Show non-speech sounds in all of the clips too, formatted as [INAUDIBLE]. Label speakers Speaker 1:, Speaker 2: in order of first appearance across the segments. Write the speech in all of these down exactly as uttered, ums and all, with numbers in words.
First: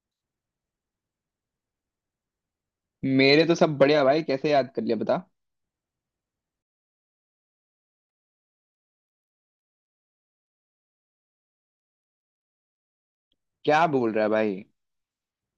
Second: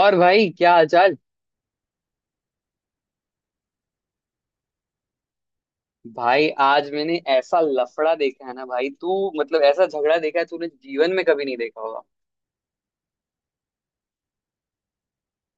Speaker 1: और भाई, क्या हालचाल।
Speaker 2: मेरे तो सब बढ़िया भाई। कैसे याद कर लिया बता।
Speaker 1: भाई आज मैंने ऐसा लफड़ा देखा है ना, भाई तू, मतलब ऐसा झगड़ा देखा है तूने जीवन में कभी नहीं देखा होगा।
Speaker 2: क्या बोल रहा है भाई?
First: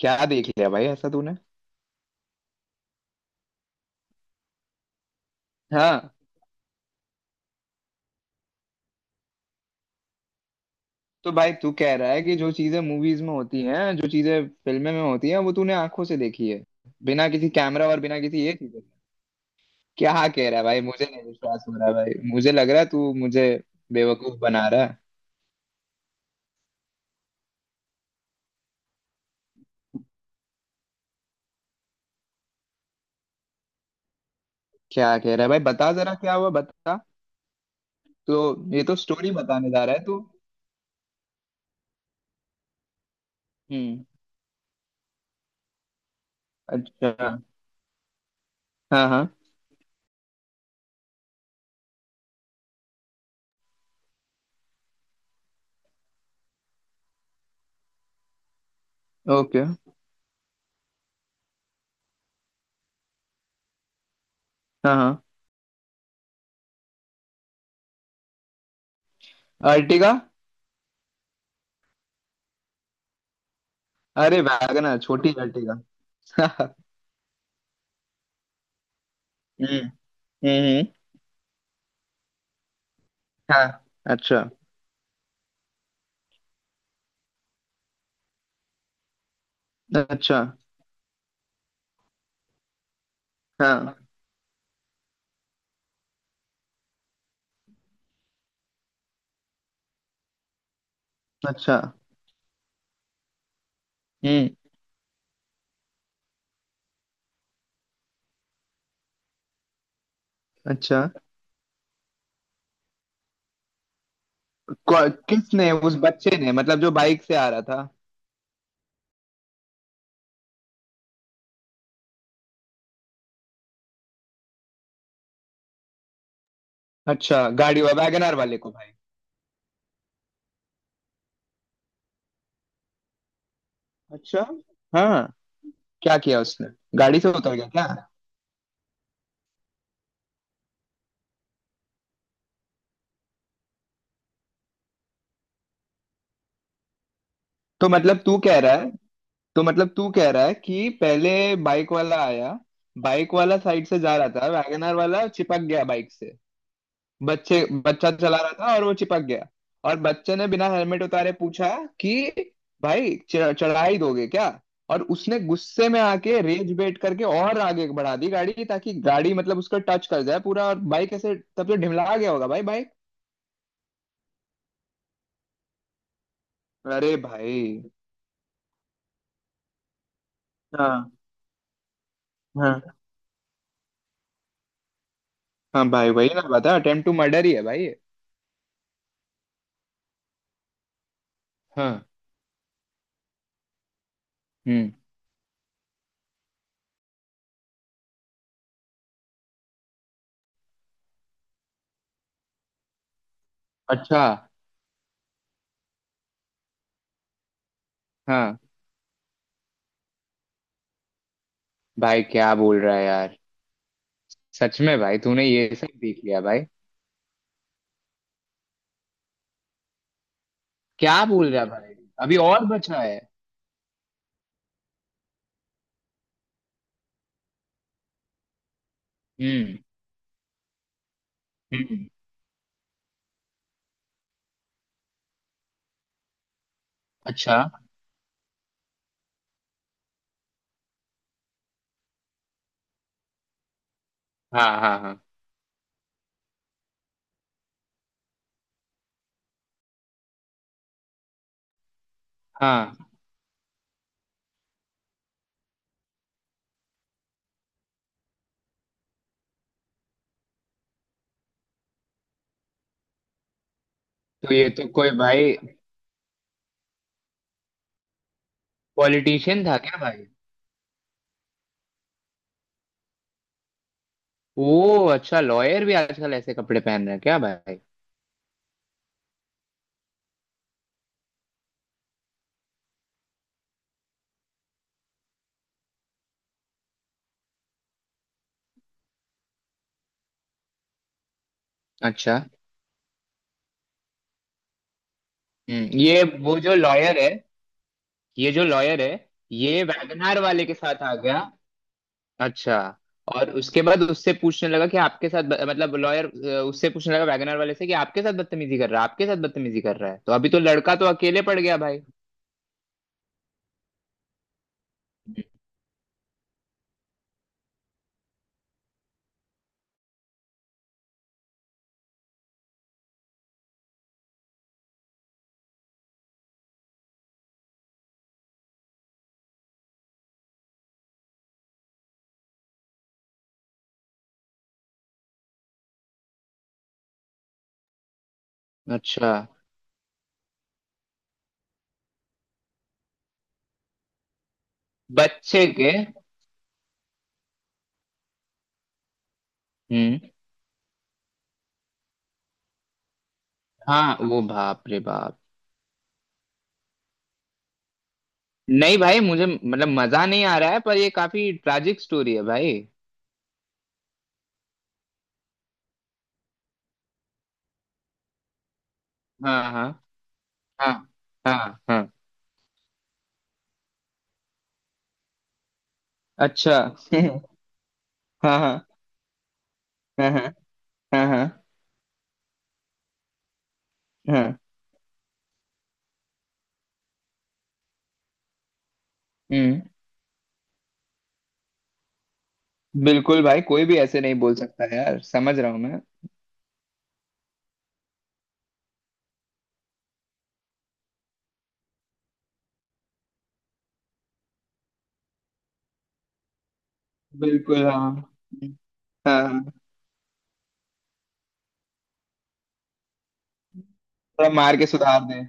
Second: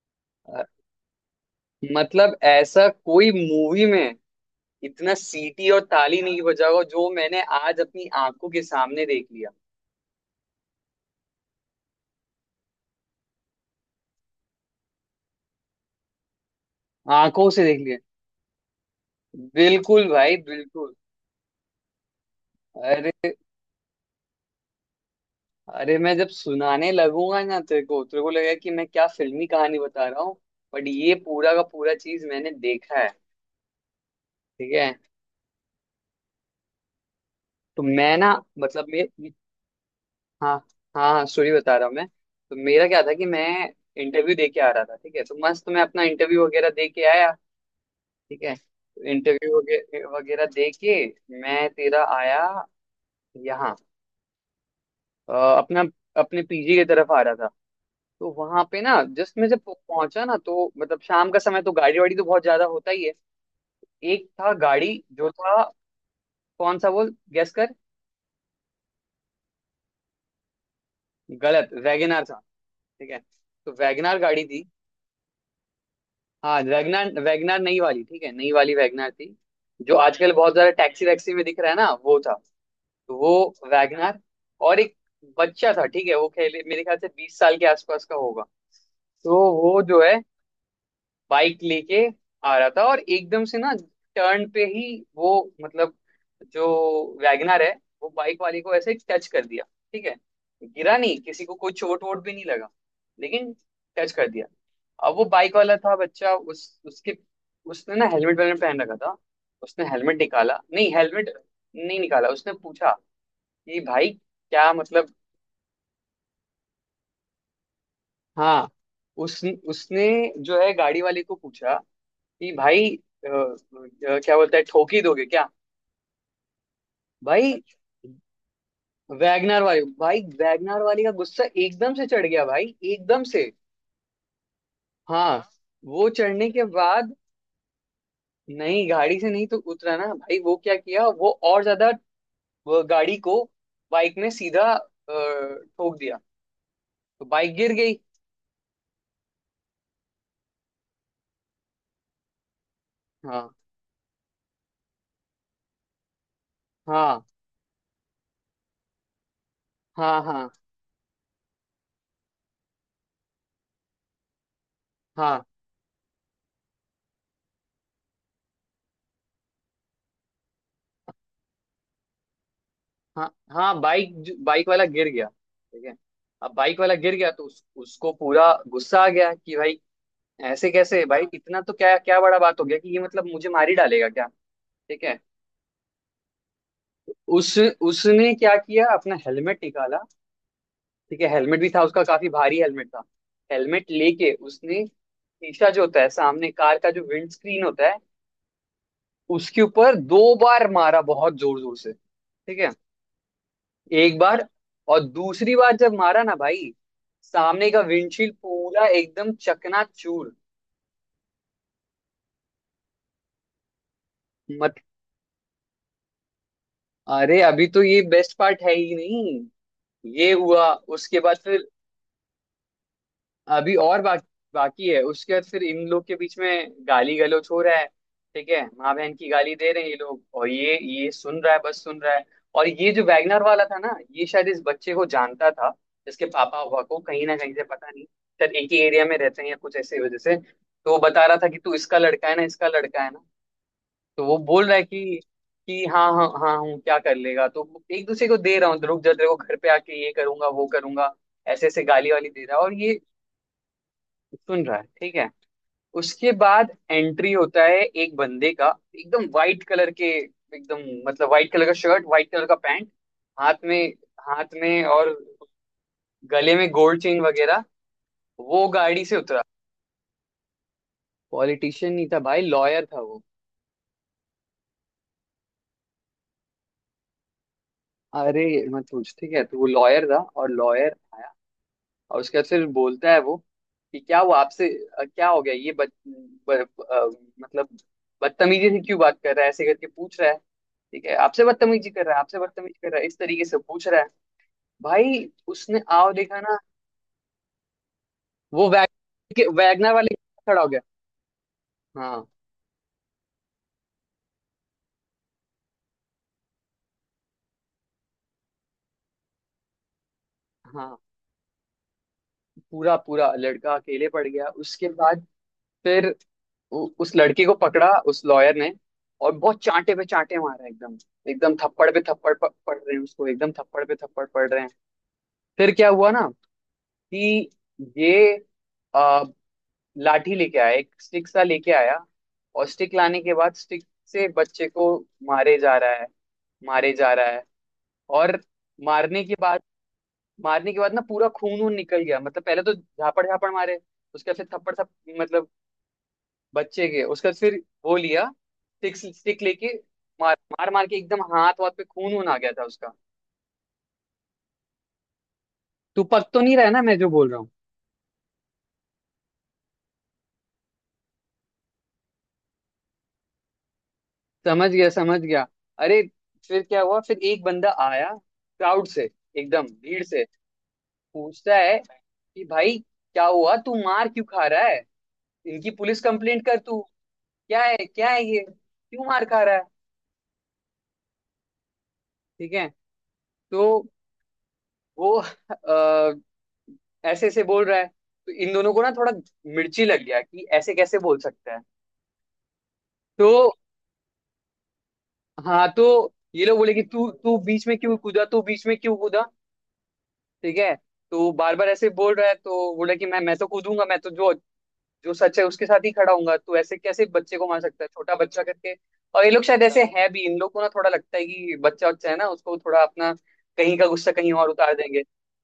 Speaker 2: क्या देख
Speaker 1: अ,
Speaker 2: लिया भाई ऐसा तूने?
Speaker 1: मतलब ऐसा कोई मूवी में इतना सीटी और
Speaker 2: हाँ,
Speaker 1: ताली नहीं बजा होगा जो मैंने आज अपनी आंखों के सामने देख लिया।
Speaker 2: तो भाई तू कह रहा है कि जो चीजें मूवीज में होती हैं, जो चीजें फिल्में में होती हैं, वो तूने आंखों से देखी है, बिना किसी
Speaker 1: आंखों से देख
Speaker 2: कैमरा
Speaker 1: लिया,
Speaker 2: और बिना किसी ये चीजें।
Speaker 1: बिल्कुल
Speaker 2: क्या
Speaker 1: भाई,
Speaker 2: कह रहा है भाई?
Speaker 1: बिल्कुल।
Speaker 2: मुझे नहीं विश्वास हो रहा है भाई। मुझे लग रहा है तू
Speaker 1: अरे
Speaker 2: मुझे बेवकूफ बना रहा है।
Speaker 1: अरे, मैं जब सुनाने लगूंगा ना तेरे को तेरे को लगेगा कि मैं क्या फिल्मी कहानी बता रहा हूँ। बट ये पूरा का पूरा चीज मैंने देखा है। ठीक है।
Speaker 2: क्या कह रहा है भाई? बता जरा, क्या हुआ बता।
Speaker 1: तो मैं ना,
Speaker 2: तो ये
Speaker 1: मतलब
Speaker 2: तो
Speaker 1: मैं,
Speaker 2: स्टोरी बताने जा रहा है तू।
Speaker 1: हाँ हाँ हाँ, सॉरी बता रहा हूँ मैं। तो मेरा क्या था कि मैं
Speaker 2: हम्म।
Speaker 1: इंटरव्यू दे के आ रहा था। ठीक है, तो मस्त मैं अपना इंटरव्यू वगैरह दे के
Speaker 2: अच्छा।
Speaker 1: आया। ठीक है।
Speaker 2: हाँ हाँ।
Speaker 1: इंटरव्यू वगैरह वगैरह दे के मैं तेरा आया यहाँ। अ, अपना अपने पीजी की तरफ आ रहा था। तो वहां पे ना, जस्ट मैं जब
Speaker 2: ओके।
Speaker 1: पह- पहुंचा ना, तो मतलब शाम का समय, तो गाड़ी वाड़ी तो बहुत ज्यादा होता ही है। एक था
Speaker 2: हाँ
Speaker 1: गाड़ी
Speaker 2: हाँ।
Speaker 1: जो था, कौन सा वो? गैस कर।
Speaker 2: अर्टिगा।
Speaker 1: गलत, वैगनार था। ठीक है, तो वैगनार
Speaker 2: अरे
Speaker 1: गाड़ी थी।
Speaker 2: वैगनर, छोटी अर्टिगा।
Speaker 1: हाँ,
Speaker 2: [LAUGHS]
Speaker 1: वैगनार वैगनार नई वाली, ठीक है, नई वाली वैगनार थी।
Speaker 2: हम्म।
Speaker 1: जो आजकल बहुत ज्यादा
Speaker 2: हम्म।
Speaker 1: टैक्सी वैक्सी में दिख रहा है ना, वो था। तो वो
Speaker 2: हाँ।
Speaker 1: वैगनार।
Speaker 2: अच्छा।
Speaker 1: और एक बच्चा था, ठीक है, वो खेले मेरे ख्याल से बीस साल के आसपास का होगा। तो वो जो है
Speaker 2: अच्छा।
Speaker 1: बाइक लेके आ रहा था, और एकदम से ना
Speaker 2: हाँ।
Speaker 1: टर्न पे ही वो, मतलब जो वैगनर है, वो बाइक वाले को ऐसे टच कर दिया। ठीक है। गिरा नहीं, किसी को कोई
Speaker 2: अच्छा।
Speaker 1: चोट वोट भी नहीं लगा, लेकिन टच कर
Speaker 2: हम्म।
Speaker 1: दिया। अब वो बाइक वाला था बच्चा, उस उसके उसने ना हेलमेट वेलमेट पहन रखा था। उसने हेलमेट निकाला नहीं,
Speaker 2: अच्छा।
Speaker 1: हेलमेट नहीं निकाला। उसने पूछा कि भाई, क्या
Speaker 2: कौ-
Speaker 1: मतलब।
Speaker 2: किसने? उस बच्चे ने मतलब, जो बाइक से आ रहा था?
Speaker 1: हाँ, उस उसने जो है गाड़ी वाले को पूछा कि भाई, अ, अ, क्या बोलता है, ठोक ही दोगे क्या?
Speaker 2: अच्छा,
Speaker 1: भाई
Speaker 2: गाड़ी वैगनर वाले को भाई?
Speaker 1: वैगनर वाली, भाई वैगनर वाली का गुस्सा एकदम से चढ़ गया भाई, एकदम से।
Speaker 2: अच्छा। हाँ।
Speaker 1: हाँ, वो
Speaker 2: क्या किया
Speaker 1: चढ़ने
Speaker 2: उसने?
Speaker 1: के बाद।
Speaker 2: गाड़ी से उतर गया क्या?
Speaker 1: नहीं, गाड़ी से नहीं तो उतरा ना भाई, वो क्या किया, वो और ज्यादा वो गाड़ी को बाइक में सीधा अ, ठोक दिया। तो बाइक गिर
Speaker 2: तो
Speaker 1: गई।
Speaker 2: मतलब तू कह रहा है, तो मतलब तू कह रहा है कि पहले बाइक वाला आया, बाइक
Speaker 1: हाँ
Speaker 2: वाला साइड से जा रहा था, वैगनर वाला चिपक गया बाइक से।
Speaker 1: हाँ,
Speaker 2: बच्चे बच्चा चला रहा था और वो चिपक गया। और
Speaker 1: हाँ
Speaker 2: बच्चे ने
Speaker 1: हाँ
Speaker 2: बिना हेलमेट उतारे पूछा कि भाई च- चढ़ाई दोगे क्या? और उसने
Speaker 1: हाँ
Speaker 2: गुस्से में आके रेज बेट करके और आगे बढ़ा दी गाड़ी, ताकि गाड़ी मतलब उसका टच कर जाए पूरा, और बाइक ऐसे तब तो ढिमला गया होगा भाई बाइक।
Speaker 1: हाँ, हाँ बाइक बाइक वाला गिर गया। ठीक है। अब बाइक वाला
Speaker 2: अरे
Speaker 1: गिर गया तो उस,
Speaker 2: भाई।
Speaker 1: उसको पूरा गुस्सा आ गया कि भाई, ऐसे कैसे
Speaker 2: हाँ
Speaker 1: भाई, इतना तो क्या, क्या बड़ा बात हो
Speaker 2: हाँ।
Speaker 1: गया कि ये मतलब मुझे मार ही डालेगा क्या? ठीक है।
Speaker 2: हाँ भाई, वही ना बता, अटेम्प्ट टू मर्डर ही
Speaker 1: उस
Speaker 2: है भाई ये।
Speaker 1: उसने क्या किया, अपना हेलमेट निकाला। ठीक है, हेलमेट भी था
Speaker 2: हाँ।
Speaker 1: उसका, काफी भारी हेलमेट था। हेलमेट लेके उसने
Speaker 2: हम्म।
Speaker 1: शीशा जो होता है सामने कार का, जो विंड स्क्रीन होता है, उसके ऊपर दो बार मारा, बहुत जोर जोर से। ठीक है। एक
Speaker 2: अच्छा।
Speaker 1: बार, और दूसरी बार जब मारा ना भाई, सामने का विंडशील्ड
Speaker 2: हाँ
Speaker 1: पूरा एकदम चकनाचूर।
Speaker 2: भाई, क्या बोल रहा है यार? सच
Speaker 1: मत,
Speaker 2: में भाई, तूने ये सब देख लिया भाई?
Speaker 1: अरे अभी तो ये बेस्ट पार्ट है ही नहीं। ये हुआ
Speaker 2: क्या
Speaker 1: उसके बाद
Speaker 2: बोल रहा है
Speaker 1: फिर,
Speaker 2: भाई? अभी और बचा है?
Speaker 1: अभी और बाकी, बाकी है। उसके बाद फिर इन लोग के बीच में गाली गलौज हो रहा है। ठीक है, माँ बहन की गाली दे
Speaker 2: हम्म।
Speaker 1: रहे हैं ये लोग, और ये ये सुन रहा है, बस सुन
Speaker 2: हम्म।
Speaker 1: रहा है। और ये जो वैगनर वाला था ना, ये शायद इस बच्चे को जानता था, इसके पापा हुआ को कहीं ना
Speaker 2: अच्छा।
Speaker 1: कहीं से, पता नहीं, शायद एक ही एरिया में रहते हैं या कुछ ऐसी वजह से। तो वो बता रहा था कि तू इसका लड़का है ना, इसका लड़का है ना। तो वो बोल
Speaker 2: हाँ
Speaker 1: रहा है
Speaker 2: हाँ हाँ।
Speaker 1: कि, कि हाँ हाँ हाँ हूँ, क्या कर लेगा, तो एक दूसरे को दे रहा हूँ, रुक जा, तेरे को घर पे आके ये करूंगा वो करूंगा। ऐसे ऐसे गाली वाली दे रहा है, और
Speaker 2: हाँ,
Speaker 1: ये सुन रहा है। ठीक है। उसके बाद एंट्री होता है एक बंदे का। एकदम वाइट कलर के, एकदम, मतलब वाइट कलर का शर्ट, वाइट कलर का पैंट, हाथ में,
Speaker 2: तो
Speaker 1: हाथ
Speaker 2: ये तो
Speaker 1: में,
Speaker 2: कोई
Speaker 1: और
Speaker 2: भाई
Speaker 1: गले में गोल्ड चेन वगैरह। वो गाड़ी से उतरा।
Speaker 2: पॉलिटिशियन था क्या भाई?
Speaker 1: पॉलिटिशियन नहीं था भाई, लॉयर था वो।
Speaker 2: वो अच्छा, लॉयर भी आजकल ऐसे कपड़े पहन रहे हैं क्या भाई?
Speaker 1: अरे मत पूछ। ठीक है, तो वो लॉयर था, और लॉयर, और उसके बाद फिर बोलता है वो कि क्या हुआ आपसे, अ, क्या हो गया ये, बद, ब, अ, मतलब बदतमीजी से क्यों बात कर रहा है, ऐसे करके पूछ रहा है। ठीक है, आपसे बदतमीजी कर रहा है,
Speaker 2: अच्छा।
Speaker 1: आपसे बदतमीजी कर रहा है, इस तरीके से पूछ रहा है। भाई उसने
Speaker 2: हम्म,
Speaker 1: आओ
Speaker 2: ये
Speaker 1: देखा
Speaker 2: वो
Speaker 1: ना,
Speaker 2: जो लॉयर है, ये जो
Speaker 1: वो वैग
Speaker 2: लॉयर है,
Speaker 1: के
Speaker 2: ये
Speaker 1: वैगना वाले
Speaker 2: वैगनार
Speaker 1: के
Speaker 2: वाले
Speaker 1: खड़ा हो
Speaker 2: के
Speaker 1: गया।
Speaker 2: साथ आ गया?
Speaker 1: हाँ
Speaker 2: अच्छा। और उसके बाद उससे पूछने लगा कि आपके साथ ब- मतलब लॉयर उससे पूछने लगा वैगनर वाले से कि आपके साथ बदतमीजी कर रहा है, आपके साथ बदतमीजी कर रहा है? तो अभी तो लड़का
Speaker 1: हाँ,
Speaker 2: तो अकेले पड़ गया भाई।
Speaker 1: पूरा पूरा लड़का अकेले पड़ गया उसके बाद, फिर उ- उस लड़के को पकड़ा उस लॉयर ने, और बहुत चांटे पे चांटे मारा एकदम, एकदम थप्पड़ पे थप्पड़ प- पड़ रहे हैं उसको, एकदम थप्पड़ पे थप्पड़ पड़ रहे हैं। फिर क्या हुआ ना कि ये, आ, लाठी लेके आया, एक स्टिक सा लेके आया, और स्टिक लाने के बाद स्टिक से बच्चे को मारे जा रहा है, मारे जा रहा है। और मारने
Speaker 2: अच्छा।
Speaker 1: के बाद, मारने के बाद ना पूरा खून वून निकल गया, मतलब पहले तो झापड़ झापड़ मारे, उसके बाद फिर थप्पड़ थप मतलब
Speaker 2: बच्चे के?
Speaker 1: बच्चे के, उसके बाद फिर वो लिया स्टिक, स्टिक लेके
Speaker 2: हम्म।
Speaker 1: मार मार मार के, एकदम हाथ वाथ पे खून वून आ गया था उसका।
Speaker 2: हाँ वो, बाप रे बाप।
Speaker 1: तू पक तो नहीं रहा है ना, मैं जो बोल रहा हूँ?
Speaker 2: नहीं भाई, मुझे मतलब मजा नहीं आ रहा है, पर ये काफी ट्रैजिक स्टोरी है भाई।
Speaker 1: समझ गया, समझ गया। अरे, फिर क्या हुआ, फिर एक बंदा आया क्राउड से,
Speaker 2: हाँ
Speaker 1: एकदम
Speaker 2: हाँ।
Speaker 1: भीड़ से।
Speaker 2: हाँ हाँ।
Speaker 1: पूछता है
Speaker 2: हाँ।
Speaker 1: कि भाई क्या हुआ, तू मार क्यों खा रहा है, इनकी पुलिस कंप्लेंट कर
Speaker 2: अच्छा।
Speaker 1: तू,
Speaker 2: [LAUGHS]
Speaker 1: क्या है क्या है ये,
Speaker 2: हाँ हाँ।
Speaker 1: क्यों मार खा रहा है।
Speaker 2: हाँ हाँ। हाँ हाँ।
Speaker 1: ठीक है। तो
Speaker 2: हाँ।
Speaker 1: वो अ, ऐसे ऐसे बोल रहा है, तो इन दोनों को ना थोड़ा
Speaker 2: हम्म।
Speaker 1: मिर्ची लग गया कि ऐसे कैसे बोल सकता है। तो,
Speaker 2: बिल्कुल भाई, कोई भी ऐसे नहीं बोल सकता यार, समझ रहा
Speaker 1: हाँ
Speaker 2: हूँ मैं।
Speaker 1: तो, ये लोग बोले कि तू तू बीच में क्यों कूदा, तू बीच में क्यों कूदा। ठीक है। तो बार बार ऐसे बोल रहा है, तो बोला कि मैं मैं तो कूदूंगा, मैं तो जो जो सच है उसके साथ ही खड़ा हूंगा, तो ऐसे कैसे बच्चे को मान
Speaker 2: बिल्कुल।
Speaker 1: सकता है, छोटा
Speaker 2: हाँ।
Speaker 1: बच्चा करके। और ये
Speaker 2: हाँ
Speaker 1: लोग शायद
Speaker 2: हाँ।
Speaker 1: ऐसे है भी, इन लोग को ना थोड़ा लगता है कि बच्चा बच्चा है ना, उसको थोड़ा अपना कहीं का गुस्सा कहीं
Speaker 2: थोड़ा
Speaker 1: और
Speaker 2: मार
Speaker 1: उतार
Speaker 2: के
Speaker 1: देंगे।
Speaker 2: सुधार दे।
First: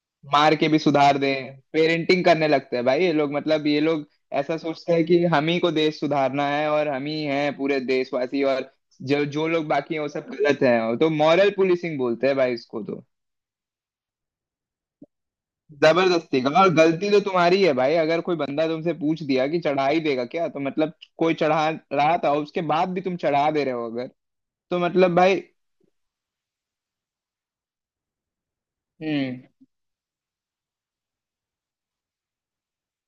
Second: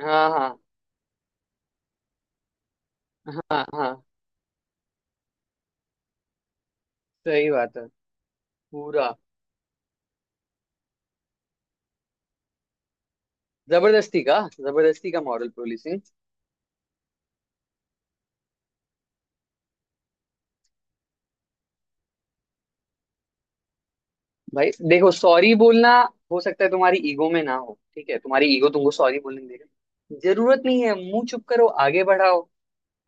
Speaker 1: हाँ
Speaker 2: मार
Speaker 1: हाँ
Speaker 2: के भी सुधार दें, पेरेंटिंग करने लगते हैं भाई ये लोग।
Speaker 1: हाँ
Speaker 2: मतलब ये
Speaker 1: हाँ,
Speaker 2: लोग ऐसा सोचते हैं कि हम ही को देश सुधारना है, और हम ही
Speaker 1: सही
Speaker 2: हैं
Speaker 1: बात
Speaker 2: पूरे
Speaker 1: है।
Speaker 2: देशवासी, और
Speaker 1: पूरा
Speaker 2: जो जो लोग बाकी हैं वो सब गलत हैं। तो मॉरल पुलिसिंग बोलते हैं भाई इसको तो।
Speaker 1: जबरदस्ती का, जबरदस्ती का मॉरल पोलिसिंग।
Speaker 2: जबरदस्ती का। और गलती तो तुम्हारी है भाई। अगर कोई बंदा तुमसे पूछ दिया कि चढ़ाई देगा क्या, तो मतलब कोई चढ़ा रहा था, उसके बाद भी तुम चढ़ा दे रहे हो अगर,
Speaker 1: भाई
Speaker 2: तो
Speaker 1: देखो,
Speaker 2: मतलब भाई।
Speaker 1: सॉरी बोलना हो सकता है तुम्हारी ईगो में ना हो, ठीक है, तुम्हारी ईगो तुमको सॉरी
Speaker 2: हम्म।
Speaker 1: बोलने देगा, जरूरत नहीं है, मुंह चुप करो आगे बढ़ाओ,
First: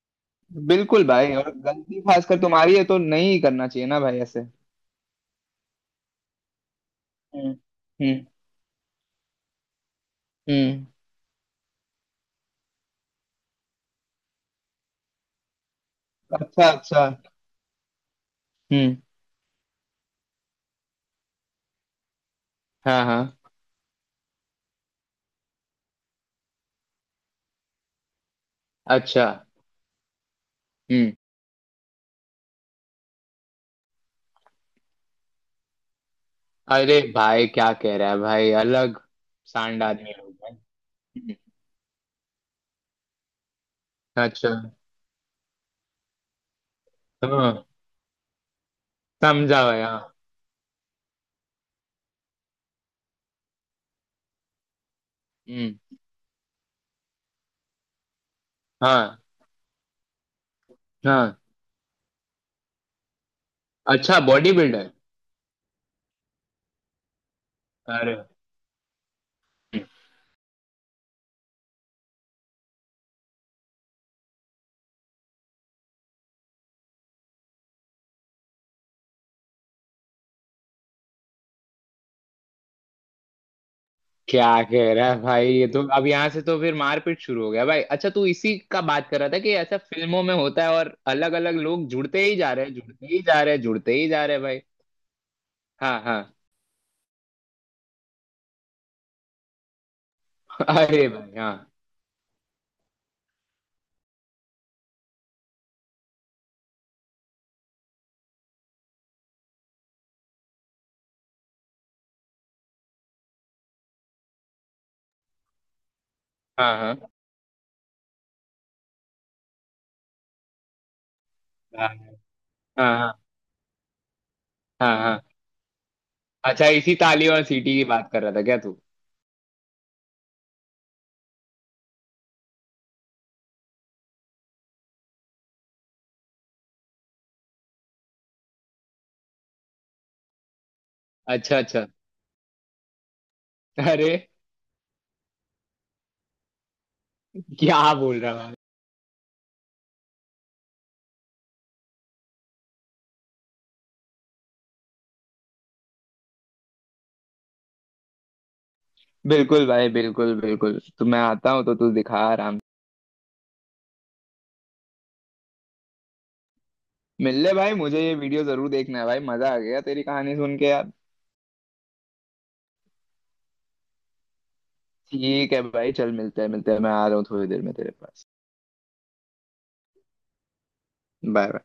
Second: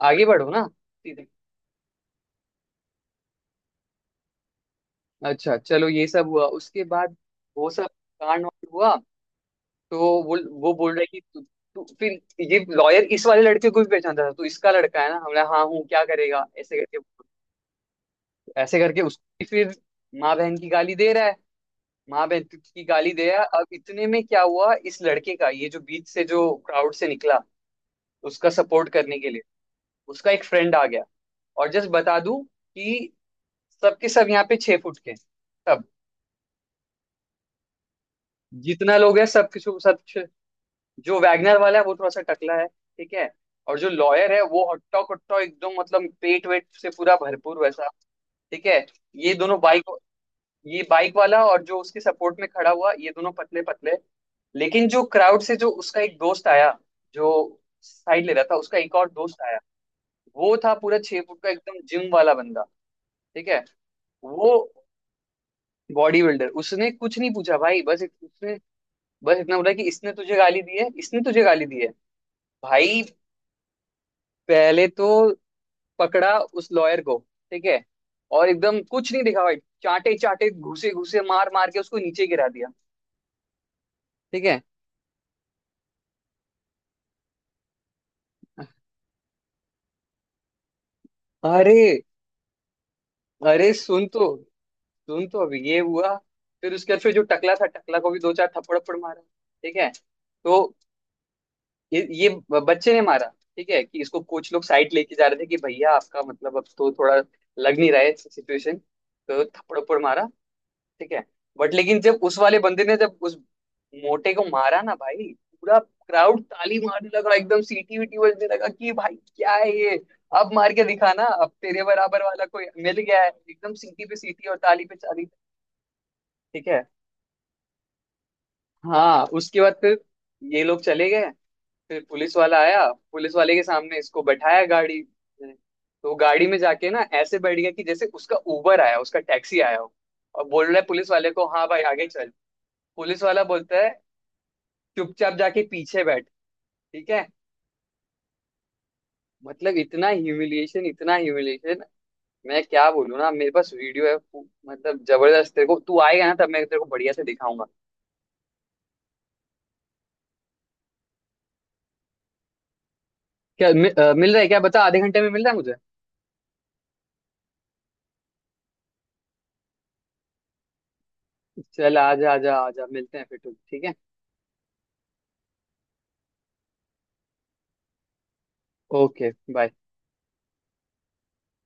Speaker 1: आगे बढ़ो ना
Speaker 2: बिल्कुल
Speaker 1: सीधे।
Speaker 2: भाई, और गलती खासकर तुम्हारी है तो नहीं करना चाहिए ना भाई ऐसे।
Speaker 1: अच्छा चलो, ये सब हुआ उसके बाद,
Speaker 2: हम्म।
Speaker 1: वो सब
Speaker 2: हम्म।
Speaker 1: कांड वांड हुआ। तो वो वो
Speaker 2: हम्म।
Speaker 1: बोल रहा है कि तू, तू फिर ये लॉयर इस वाले लड़के को भी पहचानता था, तो इसका लड़का है ना, हमने, हाँ हूँ क्या करेगा
Speaker 2: अच्छा।
Speaker 1: ऐसे करके,
Speaker 2: अच्छा।
Speaker 1: ऐसे
Speaker 2: हम्म।
Speaker 1: करके उसकी फिर माँ बहन की गाली दे रहा है, माँ बहन की
Speaker 2: हाँ
Speaker 1: गाली
Speaker 2: हाँ।
Speaker 1: दे रहा है। अब इतने में क्या हुआ इस लड़के का, ये जो बीच से, जो क्राउड से निकला उसका सपोर्ट करने
Speaker 2: अच्छा।
Speaker 1: के लिए, उसका एक फ्रेंड आ गया।
Speaker 2: हम्म।
Speaker 1: और जस्ट बता दूं कि सबके सब यहाँ पे छह फुट के हैं, सब
Speaker 2: अरे भाई, क्या कह रहा है भाई?
Speaker 1: जितना
Speaker 2: अलग
Speaker 1: लोग है। सब कुछ
Speaker 2: सांड
Speaker 1: सब
Speaker 2: आदमी
Speaker 1: कुछ-
Speaker 2: लोग हैं।
Speaker 1: जो
Speaker 2: हम्म।
Speaker 1: वैगनर वाला है वो थोड़ा सा टकला है, ठीक है, और जो लॉयर है
Speaker 2: अच्छा।
Speaker 1: वो हट्टा कट्टा एकदम, मतलब पेट वेट से पूरा भरपूर,
Speaker 2: हाँ।
Speaker 1: वैसा। ठीक है। ये दोनों
Speaker 2: समझा भाई,
Speaker 1: बाइक,
Speaker 2: हाँ।
Speaker 1: ये बाइक वाला और जो उसके सपोर्ट में खड़ा हुआ, ये दोनों पतले पतले। लेकिन जो क्राउड से जो
Speaker 2: हम्म।
Speaker 1: उसका एक दोस्त आया, जो साइड ले रहा था, उसका एक और
Speaker 2: हाँ।
Speaker 1: दोस्त आया, वो था पूरा छह
Speaker 2: हाँ।
Speaker 1: फुट का, एकदम जिम वाला बंदा। ठीक है,
Speaker 2: अच्छा, बॉडी
Speaker 1: वो
Speaker 2: बिल्डर।
Speaker 1: बॉडी बिल्डर उसने कुछ नहीं पूछा भाई, बस
Speaker 2: अरे।
Speaker 1: उसने, बस इतना बोला
Speaker 2: हम्म।
Speaker 1: कि इसने तुझे गाली दी है, इसने तुझे गाली दी है। भाई पहले तो पकड़ा उस लॉयर को, ठीक है, और एकदम कुछ नहीं दिखा भाई, चाटे चाटे घुसे घुसे मार मार के उसको नीचे गिरा दिया। ठीक
Speaker 2: क्या
Speaker 1: है।
Speaker 2: कह रहा है भाई? ये तो अब यहाँ से तो फिर मारपीट शुरू हो गया भाई। अच्छा, तू इसी का बात कर रहा था कि ऐसा फिल्मों में होता है, और अलग अलग
Speaker 1: अरे
Speaker 2: लोग जुड़ते ही जा रहे हैं, जुड़ते ही जा रहे हैं,
Speaker 1: अरे,
Speaker 2: जुड़ते
Speaker 1: सुन
Speaker 2: ही जा
Speaker 1: तो,
Speaker 2: रहे हैं भाई।
Speaker 1: सुन तो, अभी ये
Speaker 2: हाँ
Speaker 1: हुआ।
Speaker 2: हाँ।
Speaker 1: फिर उसके बाद फिर जो टकला था, टकला को भी दो चार थप्पड़ थप्पड़ मारा। ठीक है।
Speaker 2: [LAUGHS]
Speaker 1: तो
Speaker 2: अरे भाई, हाँ।
Speaker 1: ये ये ब- बच्चे ने मारा। ठीक है कि इसको कोच लोग साइड लेके जा रहे थे कि भैया आपका, मतलब अब तो थोड़ा लग नहीं रहा है सिचुएशन, तो थप्पड़ थप्पड़ मारा। ठीक है। बट लेकिन जब उस वाले बंदे ने, जब उस मोटे को मारा ना भाई, पूरा क्राउड
Speaker 2: हाँ
Speaker 1: ताली
Speaker 2: हाँ।
Speaker 1: मारने लगा, एकदम सीटी वीटी बजने लगा कि भाई क्या है ये, अब मार के दिखा ना, अब तेरे
Speaker 2: हाँ
Speaker 1: बराबर वाला कोई मिल
Speaker 2: हाँ।
Speaker 1: गया है, एकदम सीटी पे सीटी और ताली पे
Speaker 2: हाँ हाँ।
Speaker 1: ताली।
Speaker 2: अच्छा,
Speaker 1: ठीक है।
Speaker 2: इसी ताली और सीटी की बात कर रहा था क्या तू?
Speaker 1: हाँ, उसके बाद फिर ये लोग चले गए, फिर पुलिस वाला आया, पुलिस वाले के सामने इसको बैठाया गाड़ी में। तो गाड़ी में जाके ना ऐसे बैठ गया कि जैसे उसका उबर आया, उसका टैक्सी आया हो, और बोल रहा है पुलिस वाले को,
Speaker 2: अच्छा।
Speaker 1: हाँ भाई
Speaker 2: अच्छा।
Speaker 1: आगे चल। पुलिस वाला बोलता है,
Speaker 2: अरे,
Speaker 1: चुपचाप जाके पीछे बैठ। ठीक है।
Speaker 2: क्या बोल रहा है?
Speaker 1: मतलब इतना ह्यूमिलिएशन, इतना ह्यूमिलिएशन, मैं क्या बोलूँ ना, मेरे पास वीडियो है, पू- मतलब जबरदस्त, तेरे को, तू आएगा ना तब मैं तेरे को बढ़िया से दिखाऊंगा।
Speaker 2: बिल्कुल भाई, बिल्कुल बिल्कुल। तो मैं आता हूँ तो तू दिखा आराम
Speaker 1: क्या मि, अ, मिल रहा है, क्या बता, आधे घंटे में मिल रहा है मुझे?
Speaker 2: से। मिल ले भाई, मुझे ये वीडियो जरूर देखना है भाई। मजा आ गया तेरी कहानी सुन के यार।
Speaker 1: चल आजा आजा आजा, मिलते हैं फिर। ठीक है,
Speaker 2: ठीक है भाई, चल मिलते हैं, मिलते हैं। मैं आ रहा हूँ थोड़ी देर में तेरे पास।
Speaker 1: Okay bye.
Speaker 2: बाय।